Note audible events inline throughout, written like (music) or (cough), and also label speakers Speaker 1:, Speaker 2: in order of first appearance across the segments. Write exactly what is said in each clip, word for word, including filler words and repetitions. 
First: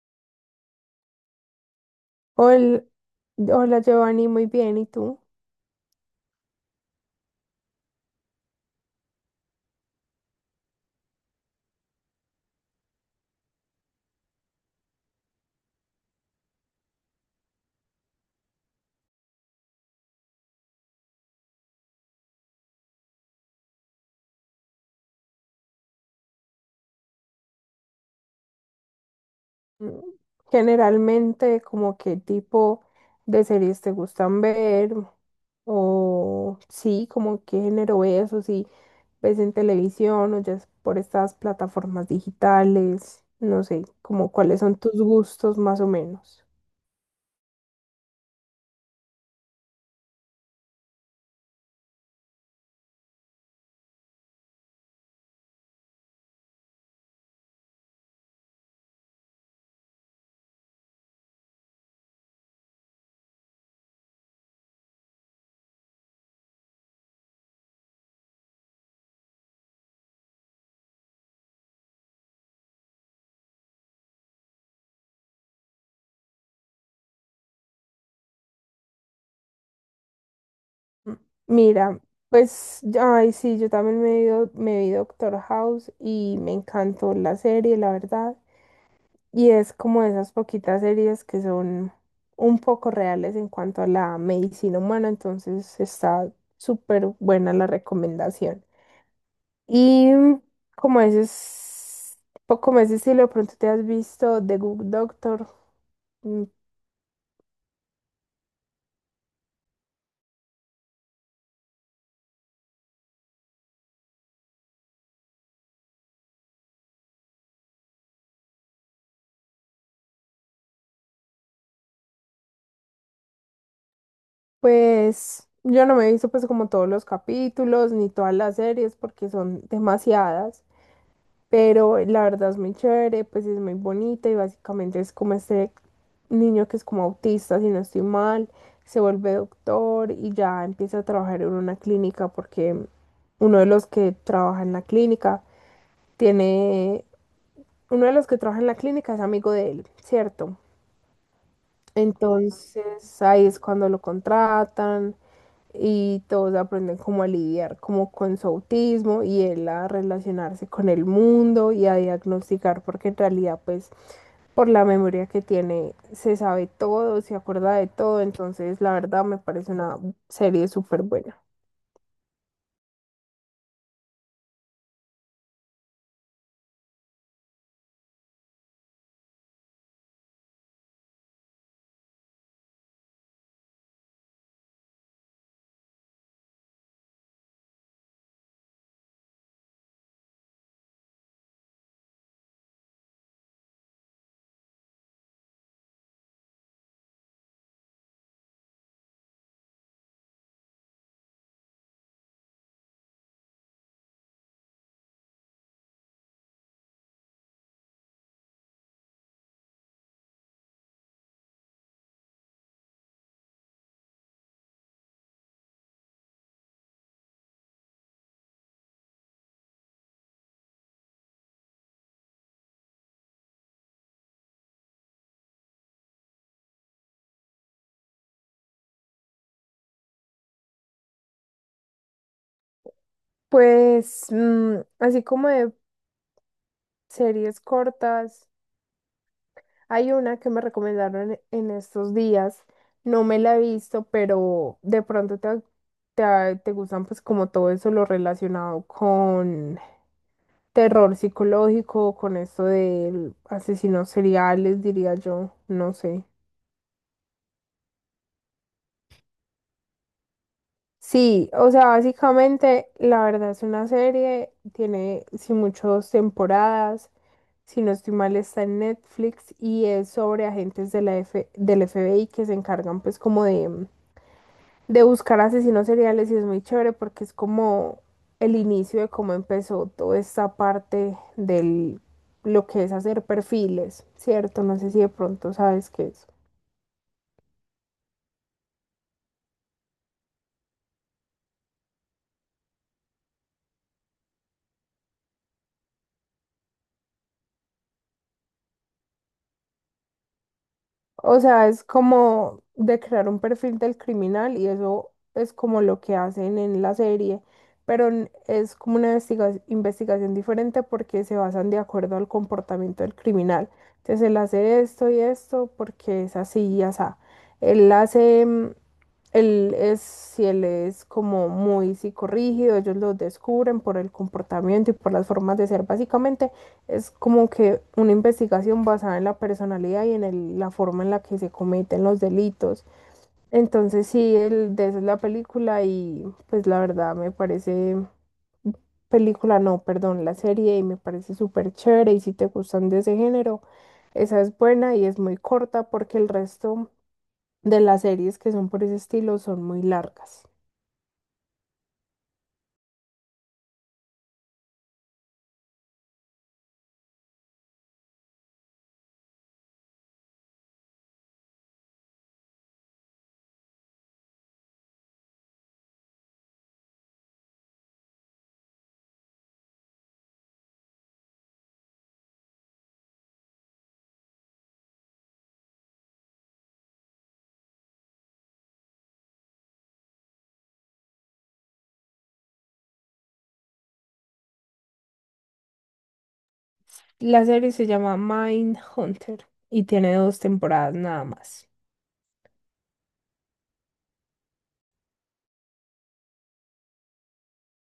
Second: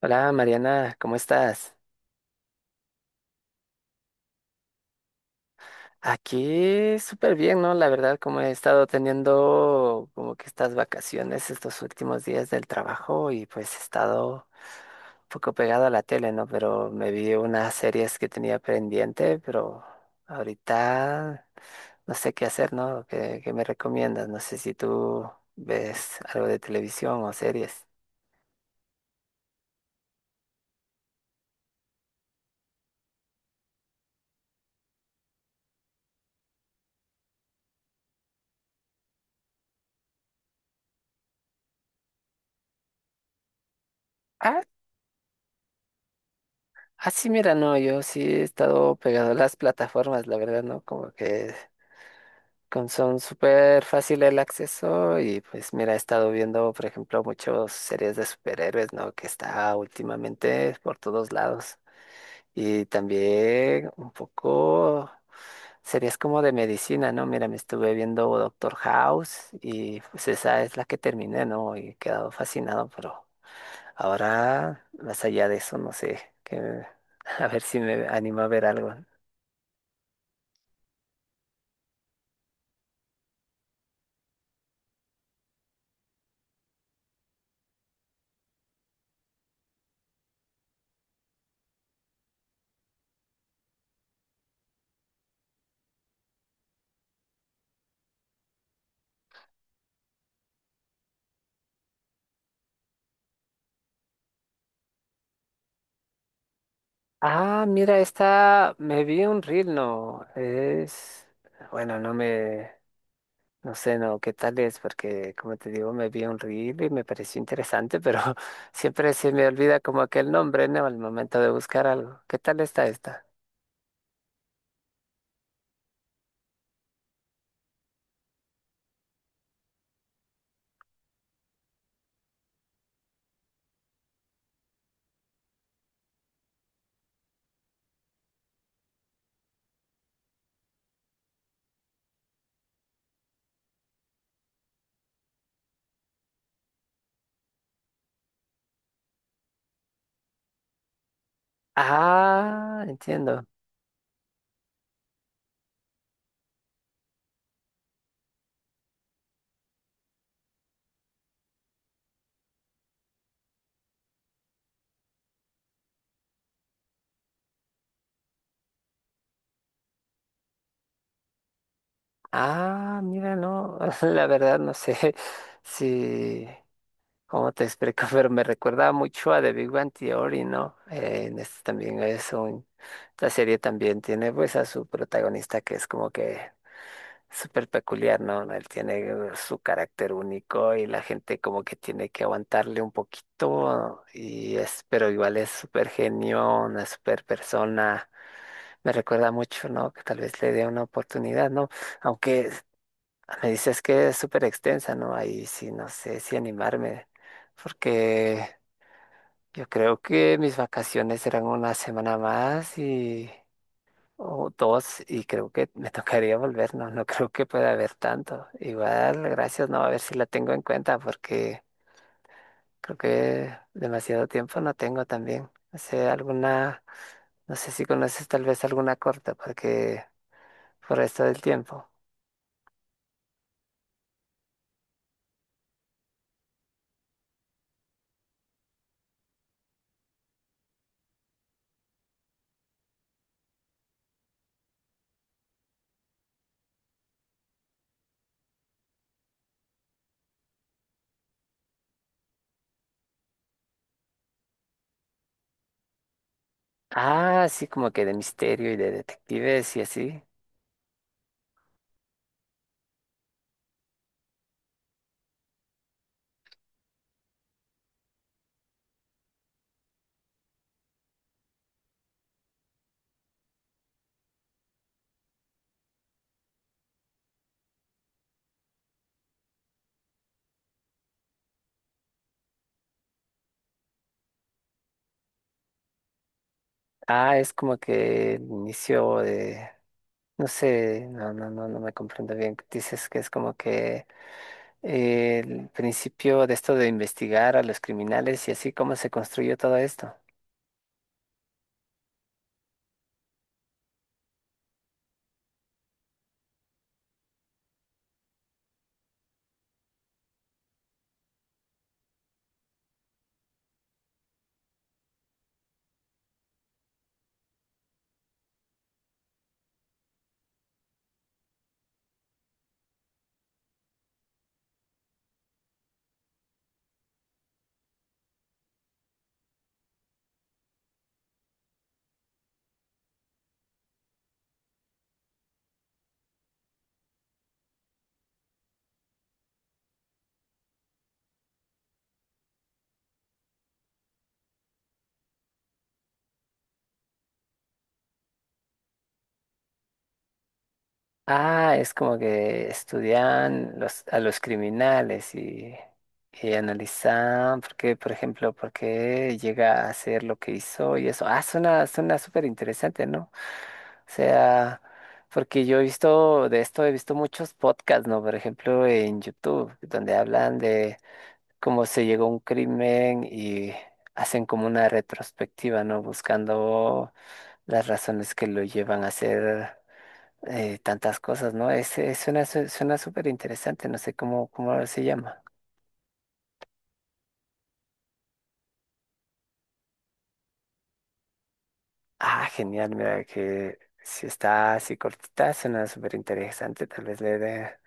Speaker 1: Hola Mariana, ¿cómo estás?
Speaker 2: Hola, hola Giovanni, muy bien. ¿Y tú?
Speaker 1: Aquí súper bien, ¿no? La verdad, como he estado teniendo como que estas vacaciones estos últimos días del trabajo y pues he estado un poco pegado a la tele, ¿no? Pero me vi unas series que tenía pendiente, pero ahorita no sé qué hacer, ¿no? ¿Qué, qué me recomiendas? No sé si tú ves algo de televisión o series.
Speaker 2: Mm, Generalmente, ¿como qué tipo de series te gustan ver? O sí, como qué género ves o si ves en televisión o ya es por estas plataformas digitales, no sé, como cuáles
Speaker 1: Ah,
Speaker 2: son tus gustos más o menos.
Speaker 1: ah, sí, mira, no, yo sí he estado pegado a las plataformas, la verdad, ¿no? Como que... con- son súper fácil el acceso y pues mira, he estado viendo, por ejemplo, muchas series de superhéroes, ¿no? Que está últimamente por todos lados. Y también un poco series como de medicina, ¿no? Mira, me estuve viendo Doctor House y pues esa es la que terminé, ¿no? Y he quedado fascinado, pero ahora, más allá de eso, no sé, que, (laughs) a ver si me animo a ver algo.
Speaker 2: Mm, Mira, pues, ay, sí, yo también me vi, do- me vi Doctor House y me encantó la serie, la verdad. Y es como esas poquitas series que son un poco reales en cuanto a la medicina humana, entonces está súper buena la recomendación. Y como ese, es- po- como ese estilo, de pronto te has visto The Good Doctor, mm,
Speaker 1: Ah, mira, esta me vi un reel, no, es, bueno, no me, no sé, no, qué tal es, porque como te digo, me vi un reel y me pareció interesante, pero (laughs) siempre se me olvida como aquel nombre, ¿no? Al momento de buscar algo. ¿Qué tal está esta?
Speaker 2: pues yo no me he visto pues como todos los capítulos ni todas las series porque son demasiadas. Pero la verdad es muy chévere, pues es muy bonita y básicamente es como este niño que es como autista, si no estoy mal, se vuelve doctor y ya empieza a trabajar en una clínica porque uno de los que trabaja en la clínica tiene, uno de los que trabaja en la clínica es amigo de él, ¿cierto?
Speaker 1: Ah,
Speaker 2: Entonces ahí
Speaker 1: entiendo.
Speaker 2: es cuando lo contratan y todos aprenden cómo a lidiar como con su autismo y él a relacionarse con el mundo y a diagnosticar porque en realidad pues por la memoria que tiene se sabe todo, se acuerda de todo, entonces la verdad me parece una serie súper buena.
Speaker 1: Ah, mira, no, (laughs) la verdad no sé (laughs) si ¿cómo te explico? (laughs) Pero me recuerda mucho a The Big Bang Theory, ¿no? Eh, en este también es un... La serie también tiene pues a su protagonista que es como que súper peculiar, ¿no? Él tiene uh, su carácter único y la gente como que tiene que aguantarle un poquito y es, pero igual es súper genio, una súper persona. Me recuerda mucho, ¿no? Que tal vez le dé una oportunidad, ¿no? Aunque me dices que es súper extensa, ¿no? Ahí sí, no sé si animarme porque yo creo que mis vacaciones eran una semana más y o dos y creo que me (laughs) tocaría volver, no, no creo que pueda haber tanto. Igual, gracias, no, a ver si la tengo en cuenta porque creo que demasiado tiempo no tengo también. No sé, alguna, no sé si conoces tal vez alguna corta porque por esto del tiempo.
Speaker 2: Pues mm, así como de series cortas. Hay una que me recomendaron en estos días, no me la he visto, pero de pronto te, te, ah, te gustan pues como todo eso lo relacionado con terror psicológico, con esto de asesinos seriales, diría yo, no sé.
Speaker 1: Ah, sí, como que de misterio y de detectives y así.
Speaker 2: Sí, o sea, básicamente la verdad es una serie, tiene sí muchas temporadas, si no estoy mal está en Netflix y es sobre agentes de la F del F B I que se encargan pues como de de buscar asesinos seriales y es muy chévere porque es como el inicio de cómo empezó toda esta parte del lo que es hacer perfiles, ¿cierto? No sé si de pronto sabes qué es.
Speaker 1: Ah, es como que el inicio de no sé, no, no, no, no me comprendo bien. Dices que es como que eh, el principio de esto de investigar a los criminales y así cómo se construyó todo esto.
Speaker 2: O sea, es como de crear un perfil del criminal y eso es como lo que hacen en la serie, pero n- es como una investiga- investigación diferente porque se basan de acuerdo al comportamiento del criminal. Entonces él hace esto y esto porque es así y asá. Él hace, mm, él es, si él es como muy psicorrígido, ellos lo descubren por el comportamiento y por las formas de ser, básicamente es como que una investigación basada en la personalidad y en el- la forma en la que se cometen los delitos. Entonces sí, el, de eso es la película y pues la verdad me parece, película no, perdón, la serie, y me parece súper chévere, y si te gustan de ese género, esa es buena y es muy corta porque el resto de las series que son por ese estilo son muy largas.
Speaker 1: Ah, es como que estudian los, a los criminales y, y analizan por qué, por ejemplo, por qué llega a hacer lo que hizo y eso. Ah, suena, suena súper interesante, ¿no? O sea, porque yo he visto de esto, he visto muchos podcasts, ¿no? Por ejemplo, en YouTube, donde hablan de cómo se llegó a un crimen y hacen como una retrospectiva, ¿no? Buscando las razones que lo llevan a hacer eh, tantas cosas, ¿no? Es, es- suena, su- suena súper interesante, no sé cómo, cómo se llama.
Speaker 2: La serie se llama Mind Hunter y tiene dos temporadas nada más.
Speaker 1: Ah, genial, mira que si está así cortita, suena súper interesante, tal vez le dé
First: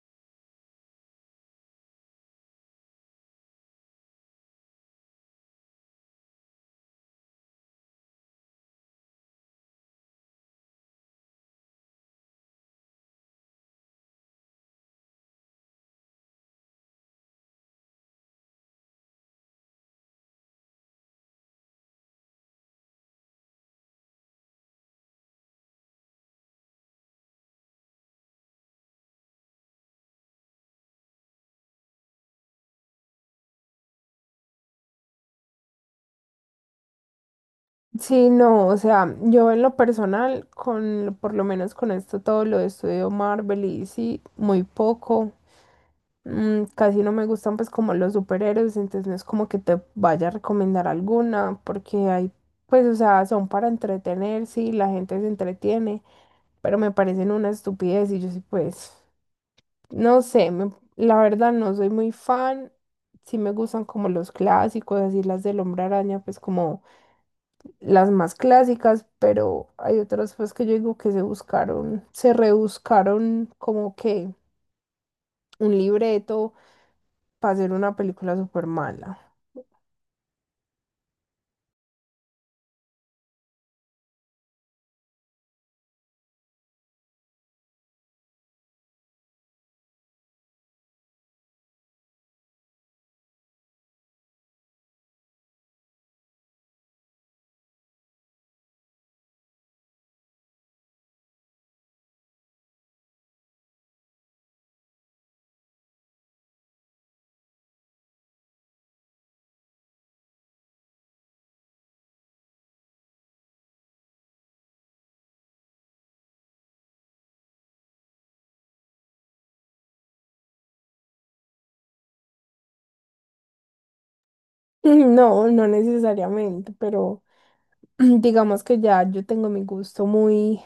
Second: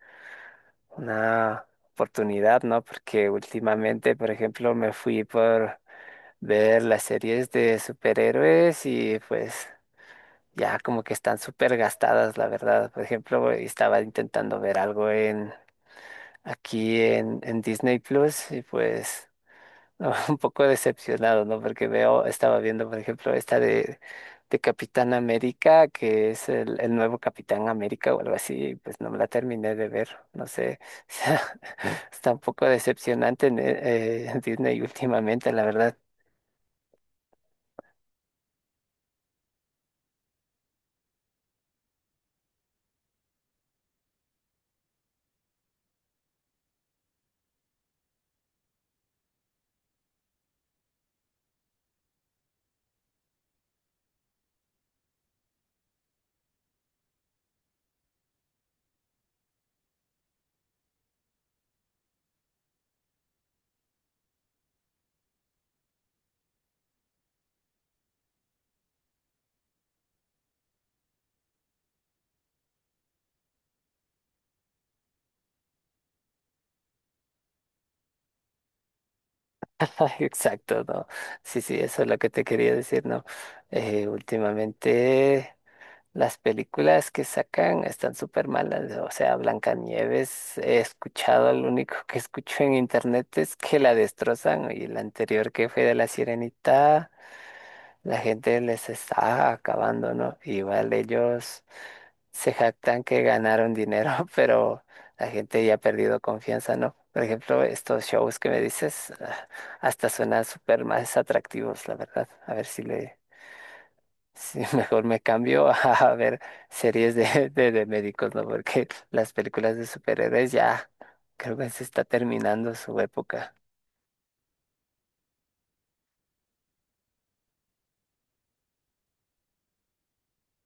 Speaker 1: una oportunidad, ¿no? Porque últimamente, por ejemplo, me fui por ver las series de superhéroes y pues ya como que están súper gastadas, la verdad. Por ejemplo, estaba intentando ver algo en aquí en, en Disney Plus y pues no, (laughs) un poco decepcionado, ¿no? Porque veo, estaba viendo, por ejemplo, esta de, de Capitán América, que es el, el nuevo Capitán América o algo así, y pues no me la terminé de ver, no sé. (laughs) O sea, está un poco decepcionante en, eh, Disney últimamente, la verdad.
Speaker 2: Sí, no, o sea, yo en lo personal, con, por lo menos con esto, todo lo de estudio Marvel y sí, muy poco. Mm, casi no me gustan pues como los superhéroes, entonces no es como que te vaya a recomendar alguna, porque hay, pues, o sea, son para entretener, sí, la gente se entretiene, pero me parecen una estupidez y yo sí, pues, no sé, me- la verdad no soy muy fan, sí me gustan como los clásicos, así las del Hombre Araña, pues como las más clásicas, pero hay otras pues que yo digo que se buscaron, se rebuscaron como que un libreto para hacer una película súper mala. (laughs)
Speaker 1: (laughs) Exacto, no. Sí, sí, eso es lo que te quería decir, ¿no? Eh, últimamente las películas que sacan están súper malas, ¿no? O sea, Blancanieves, he escuchado, lo único que escucho en internet es que la destrozan, ¿no? Y la anterior que fue de La Sirenita, la gente les está acabando, ¿no? Igual ellos se jactan que ganaron dinero, (laughs) pero la gente ya ha perdido confianza, ¿no? Por ejemplo, estos shows que me dices, ah, hasta suenan súper más atractivos, la verdad. A ver si le, si (laughs) mejor me cambio (laughs) a a ver series de, de, de médicos, ¿no? Porque las películas de superhéroes ya creo que se está terminando su época.
Speaker 2: No, no necesariamente, pero (clears throat) digamos que ya yo tengo mi gusto muy...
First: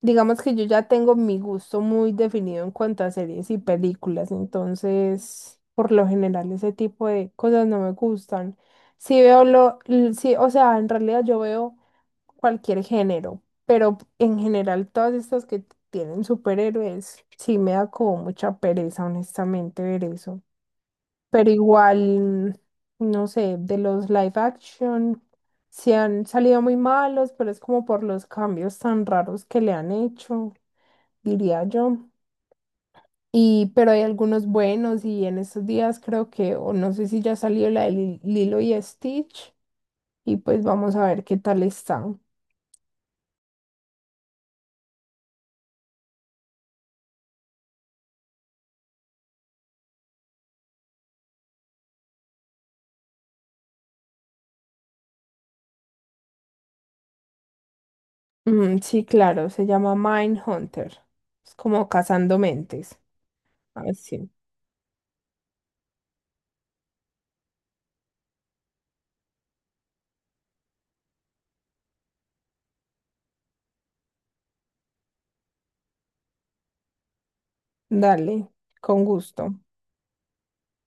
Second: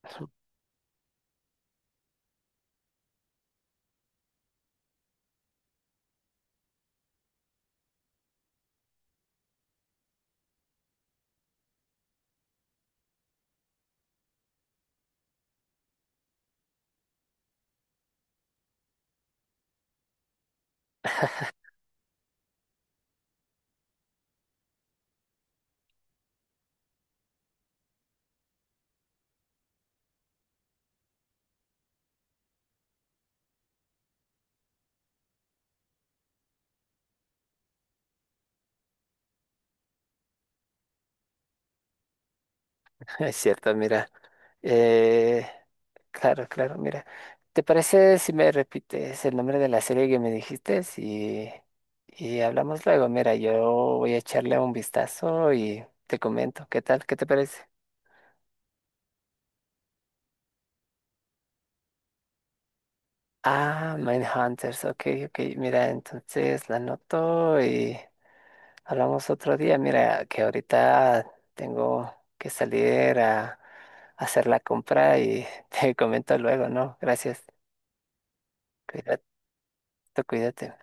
Speaker 2: Digamos que yo ya tengo mi gusto muy definido en cuanto a series y películas, entonces por lo general ese tipo de cosas no me gustan. Sí veo lo, l- sí, o sea, en realidad yo veo cualquier género, pero en general todas estas que tienen superhéroes, sí me da como mucha pereza, honestamente, ver eso. Pero
Speaker 1: (laughs)
Speaker 2: igual, no sé, de los live action, se han salido muy malos, pero es como por los cambios tan raros que le han hecho, diría yo. Y, pero hay algunos buenos y en estos días creo que, o no sé si ya salió la de Lil- Lilo y Stitch, y pues vamos a ver qué tal están.
Speaker 1: Es cierto, mira. Eh, Claro, claro, mira. ¿Te parece si me repites el nombre de la serie que me dijiste? Y, y hablamos luego. Mira, yo voy a echarle un vistazo y te comento. ¿Qué tal? ¿Qué te parece?
Speaker 2: Mm, sí, claro, se llama Mindhunter. Es como cazando mentes.
Speaker 1: Ah,
Speaker 2: Así.
Speaker 1: Mindhunters. Ok, ok. Mira, entonces la anoto y hablamos otro día. Mira, que ahorita tengo que salir a hacer la compra y (laughs) te comento luego, ¿no? Gracias.
Speaker 2: Dale, con
Speaker 1: Cuídate,
Speaker 2: gusto.
Speaker 1: cuídate.